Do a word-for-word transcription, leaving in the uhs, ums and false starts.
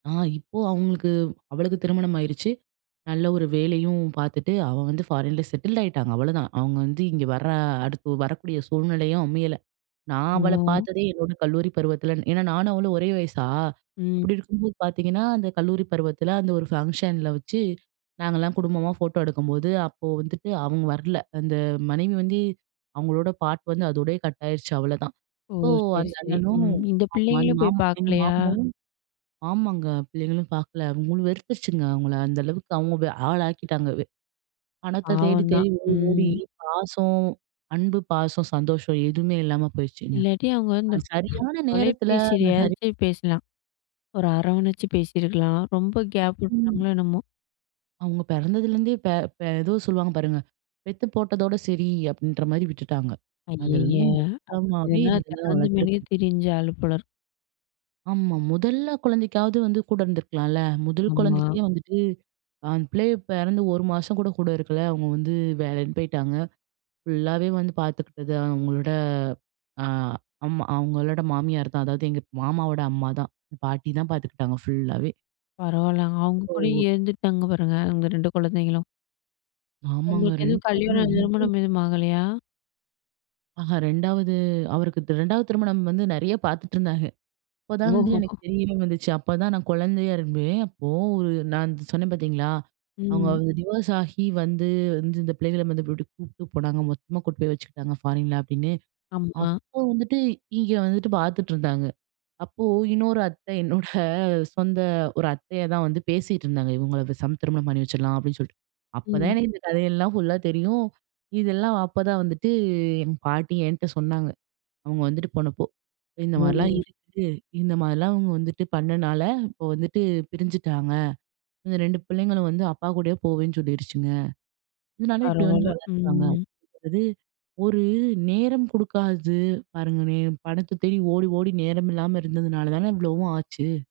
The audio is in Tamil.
ஆ, இப்போ அவங்களுக்கு அவளுக்கு திருமணம் ஆயிருச்சு. நல்ல ஒரு வேலையும் பார்த்துட்டு அவ வந்து ஃபாரின்ல செட்டில் ஆயிட்டாங்க, அவ்வளதான். அவங்க வந்து இங்கே வர்ற அடுத்து வரக்கூடிய சூழ்நிலையும் அமையல. நான் அவளை ஓ! பார்த்ததே என்னோட கல்லூரி பருவத்தில ஏன்னா நானும் அவளும் ஒரே வயசா. ம். அப்டி இருக்கும்போது பார்த்தீங்கன்னா, அந்த கல்லூரி பருவத்தில அந்த ஒரு ஃபங்க்ஷன்ல வச்சு நாங்கள்லாம் குடும்பமா ஃபோட்டோ எடுக்கும்போது, அப்போ வந்துட்டு அவங்க வரல. அந்த மனைவி வந்து, அவங்களோட பார்ட் வந்து அதோடையயே கட் ஆயிருச்சு அவ்வளதான். ஓ! ஸோ, சரி, அந்த சரி. அண்ணனும், ம். இந்த ஆமா. அந்த பிள்ளைங்களும் போய் மாமா எங்க பார்க்கலையா? மாமாவும் ஆமாங்க பிள்ளைங்களும் பார்க்கல. அவங்க மு வெறுத்துருச்சுங்க அவங்கள. அந்த அளவுக்கு அவங்க ஆளாக்கிட்டாங்க வே பணத்தை தேடி, பாவம் தான், தேடி, ஓடி, ஓடி, ம். பாசம் அன்பு, பாசம், சந்தோஷம் எதுவுமே இல்லாம போயிருச்சுங்க. இல்லாட்டி அவங்க வந்து, அது சரியான நேரத்தில, அந்த ஹரி தொலைபேசிலயாச்சும் பேசலாம். ஒரு அரவணைச்சி பேசியிருக்கலாம். ரொம்ப கேப் ம். விட்டாங்களோ என்னமோ? அவங்க பிறந்ததுலேருந்தே பே பே ஏதோ சொல்லுவாங்க பாருங்க, பெத்து போட்டதோட சரி! அப்படின்ற மாரி விட்டுட்டாங்க. ஐயயே! அதுலருந்து மொத்தமாவே அப்படினா இந்த [unintelligible] திறந்த மேனிக்கா வளர்த்துருக்கு. திரிஞ்ச ஆள் போல இருக்கு. ஆமா. மொதல்ல குழந்தைக்காவது வந்து கூட இருந்துருக்கலாள்ல, முதல் ஆமா. குழந்தைக்கே வந்துட்டு அந்த பிள்ளைக பிறந்து ஒரு மாசம் கூட, கூட இருக்கல. அவங்க வந்து வேலைன்னு பேயிட்டாங்க. ஃபுல்லாவே வந்து பார்த்துக்கிட்டது அவங்களோட அ அம்மா அவங்களோட மாமியார் தான். அதாவது எங்க மாமாவோட அம்மா தான். பாட்டி தான் பார்த்துக்கிட்டாங்க ஃபுல்லாவே. பரவாயில்லங்க. அவங்க கூடயே ஓ! இருந்துட்டாங்க பாருங்க. அந்த ரெண்டு குழந்தைங்களும். ஆமாங்க. உங்களுக்கு ரெண்டு எதுவும் பேருமே கல்யாணம், ரொம்போ திருமணம் எதுவும் ஆகலையா? ஆஹா. ரெண்டாவது, அவருக்கு தி ரெண்டாவது, திருமணம் வந்து நிறைய பார்த்துட்டு இருந்தாக. அப்போதான் வந்து எனக்கு ஓஹோஹோ! தெரியவே வந்துச்சு. அப்பதான் நான் குழந்தையா இரும்பேன். அப்போ ஒரு நான் சொன்னேன் பார்த்தீங்களா, அவங்க ம். வந்து டிவோர்ஸ் ஆகி வந்து வந்து இந்த பிள்ளைகளை வந்து வீட்டுக்கு கூப்பிட்டு போனாங்க, மொத்தமா கூட்டு போய் வச்சுக்கிட்டாங்க ஃபாரின்ல அப்டின்னு. ஆமா. அப்போ வந்துட்டு, இங்கே வந்துட்டு, பார்த்துட்டு இருந்தாங்க. அப்போ இன்னொரு அத்தை, என்னோட சொந்த ஒரு அத்தையா தான் வந்து பேசிகிட்டுருந்தாங்க. இவங்களை பேசாம திருமணம் பண்ணி வச்சிரலாம் அப்டின்னு சொல்லிட்டு. அப்ப தான் ம். எனக்கு இந்த கதையெல்லாம் ஃபுல்லா தெரியும். இதெல்லாம் அப்பதான் வந்துட்டு, என் பாட்டி என்ட்ட சொன்னாங்க, அவங்க வந்துட்டு போனப்போ. இந்த மாரிலாம் ஓ! இருக்கு. இந்த மாதிரிலாம் அவங்க வந்துட்டு பண்ணனால, இப்போ வந்துட்டு பிரிஞ்சிட்டாங்க. இந்த ரெண்டு பிள்ளைங்களும் வந்து அப்பா கூடயே போவேன்னு சொல்லிடுச்சுங்க. இதனால இப்படி வந்து பரவால்ல, வளர்க்கறாங்க. ம். அதாவது, ஒரு நேரம் குடுக்காதது, பாருங்களேன் பணத்த தேடி ஓடி, ஓடி நேரம் இல்லாம இருந்ததுனால தானே இவ்வளவும் ஆச்சு.